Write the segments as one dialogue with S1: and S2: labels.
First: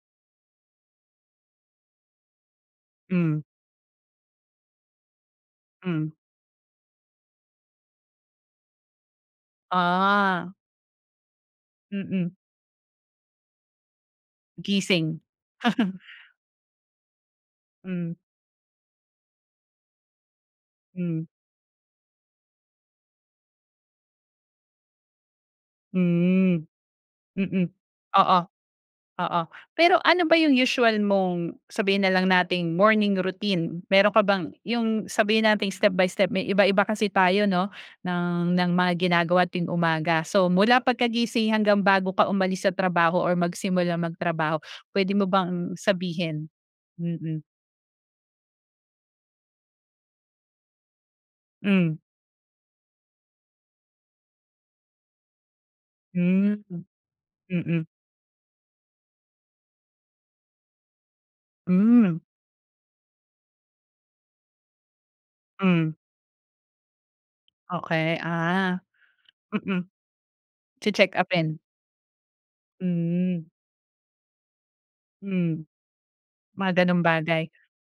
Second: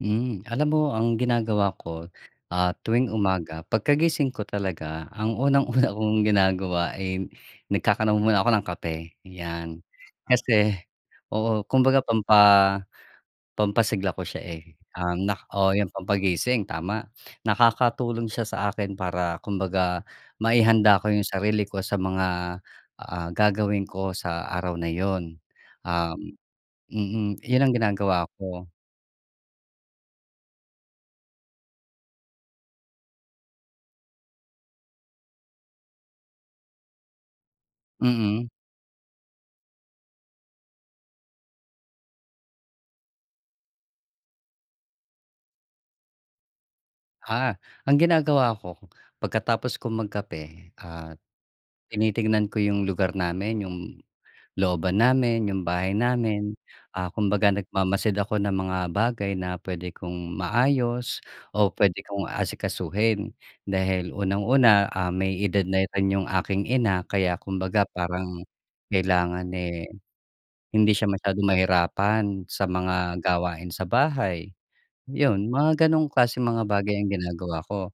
S1: Hmm, alam mo ang ginagawa ko, ah, tuwing
S2: Hmm.
S1: umaga, pagkagising ko talaga ang unang-una
S2: Hmm.
S1: kong ginagawa ay nagkakanaw muna ako ng kape, 'yan.
S2: Ah.
S1: Kasi oo, kumbaga
S2: Mm.
S1: pampa pampasigla ko siya, eh,
S2: Gising.
S1: um, nak oo yung pampagising, tama.
S2: Hmm.
S1: Nakakatulong siya sa akin para kumbaga, maihanda ko
S2: Hmm.
S1: yung sarili ko sa mga, ah, gagawin ko sa araw na yun, um
S2: Hmm,
S1: mm, yun
S2: mm,
S1: ang ginagawa
S2: oo.
S1: ko.
S2: Oo, pero ano ba yung usual mong sabihin na lang nating morning routine, mayro'n ka bang yung sabihin nating step by step. May iba-iba kasi tayo 'no
S1: Mm.
S2: ng ng mga ginagawa tuwing umaga. So, mula pagkagising hanggang bago ka umalis sa trabaho or magsimulang magtrabaho, puwede mo bang sabihin? Mm.
S1: Ah. Ang ginagawa ko pagkatapos kong magkape, ah,
S2: Hmm.
S1: tinitignan ko yung lugar namin, yung looban namin, yung bahay
S2: Hmm,
S1: namin, ah, kumbaga
S2: mm.
S1: nagmamasid ako ng mga bagay na puwede kong maayos o puwede
S2: Hmm.
S1: kong asikasuhin. Dahil unang-una, ah, may edad na
S2: Hmm.
S1: rin yung aking ina kaya kumbaga
S2: Okey,
S1: parang
S2: ah.
S1: kailangan,
S2: Mm.
S1: eh, hindi siya masyadong
S2: Che-check-upin?
S1: mahirapan sa mga
S2: Hmm.
S1: gawain sa bahay, 'yon.
S2: Hmm.
S1: Mga gano'ng klaseng mga
S2: Mga
S1: bagay
S2: gano'ng
S1: ang
S2: bagay?
S1: ginagawa ko.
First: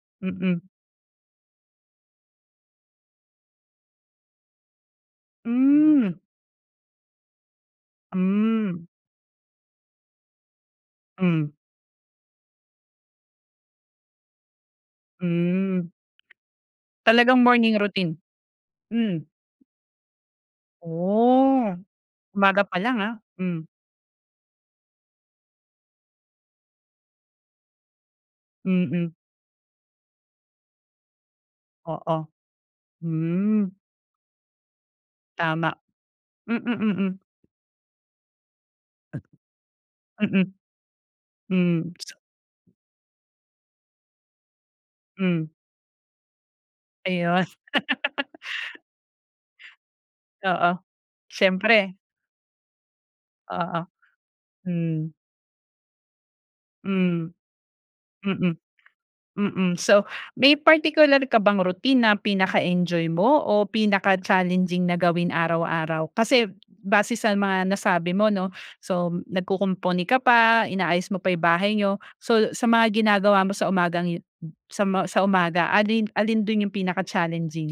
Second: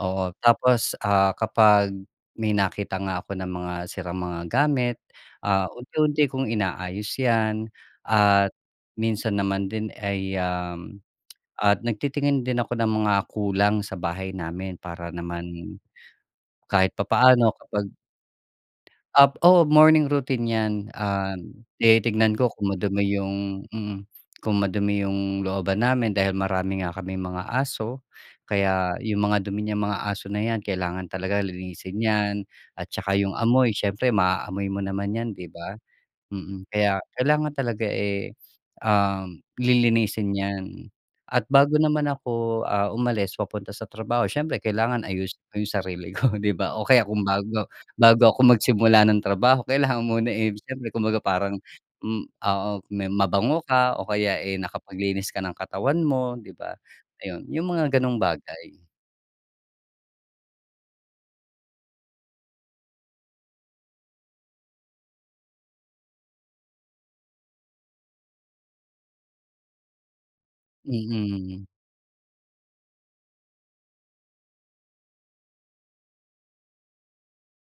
S1: Oo.
S2: Mm.
S1: Tapos, ah, kapag may nakita nga ako ng mga sirang mga gamit, ah,
S2: Hmm.
S1: unti-unti kong inaayos 'yan at
S2: Mm.
S1: minsan naman din ay, um,
S2: Hmm.
S1: at nagtitingin din ako ng mga kulang sa bahay namin para naman
S2: Hmm.
S1: kahit
S2: Talagang
S1: papaano
S2: morning
S1: kapag
S2: routine, mm.
S1: Ah, oo, morning routine 'yan. Um,
S2: Oh!
S1: tinitignan ko
S2: Umaga
S1: kung
S2: palang, ah,
S1: madumi yung
S2: hmm.
S1: mm. Kung madumi yung looban namin dahil marami nga kaming mga aso kaya
S2: Mm.
S1: yung mga dumi niyang mga aso na 'yan kailangan talaga linisin
S2: Oo,
S1: 'yan at tsaka yung amoy,
S2: mm.
S1: siyempre maaamoy mo naman yan, 'di
S2: Tama.
S1: ba?
S2: Mm,
S1: Mm, kaya
S2: mm.
S1: kailangan talaga, eh, um, lilinisin 'yan. At bago
S2: Mm, hmm.
S1: naman
S2: So
S1: ako, ah, umalis papunta sa trabaho siyempre, kailangan ayusin
S2: Hmm.
S1: ko yung sarili ko, di ba? O kaya kung
S2: Ayun.
S1: bago bago ako magsimula ng trabaho kailangan muna, eh,
S2: Oo,
S1: siyempre kumbaga parang,
S2: siyempre.
S1: mm oo, may mabango
S2: Oo,
S1: ka o kaya, eh,
S2: hmm.
S1: nakapaglinis ka ng katawan mo, di ba?
S2: Hmm.
S1: Ayun, yung mga gano'ng
S2: Mm,
S1: bagay.
S2: mm. So, may partikular ka bang routine na pinaka-enjoy mo o pinaka-challenging na gawin araw-araw. Kasi base sa mga nasabi mo 'no, so nagkukumpuni ka pa, inaayos mo pa yung
S1: Mm.
S2: bahay niyo. So, sa mga ginagawa mo sa umagang yu sa ma sa umaga, alin alin do'n yung pinaka-challenging?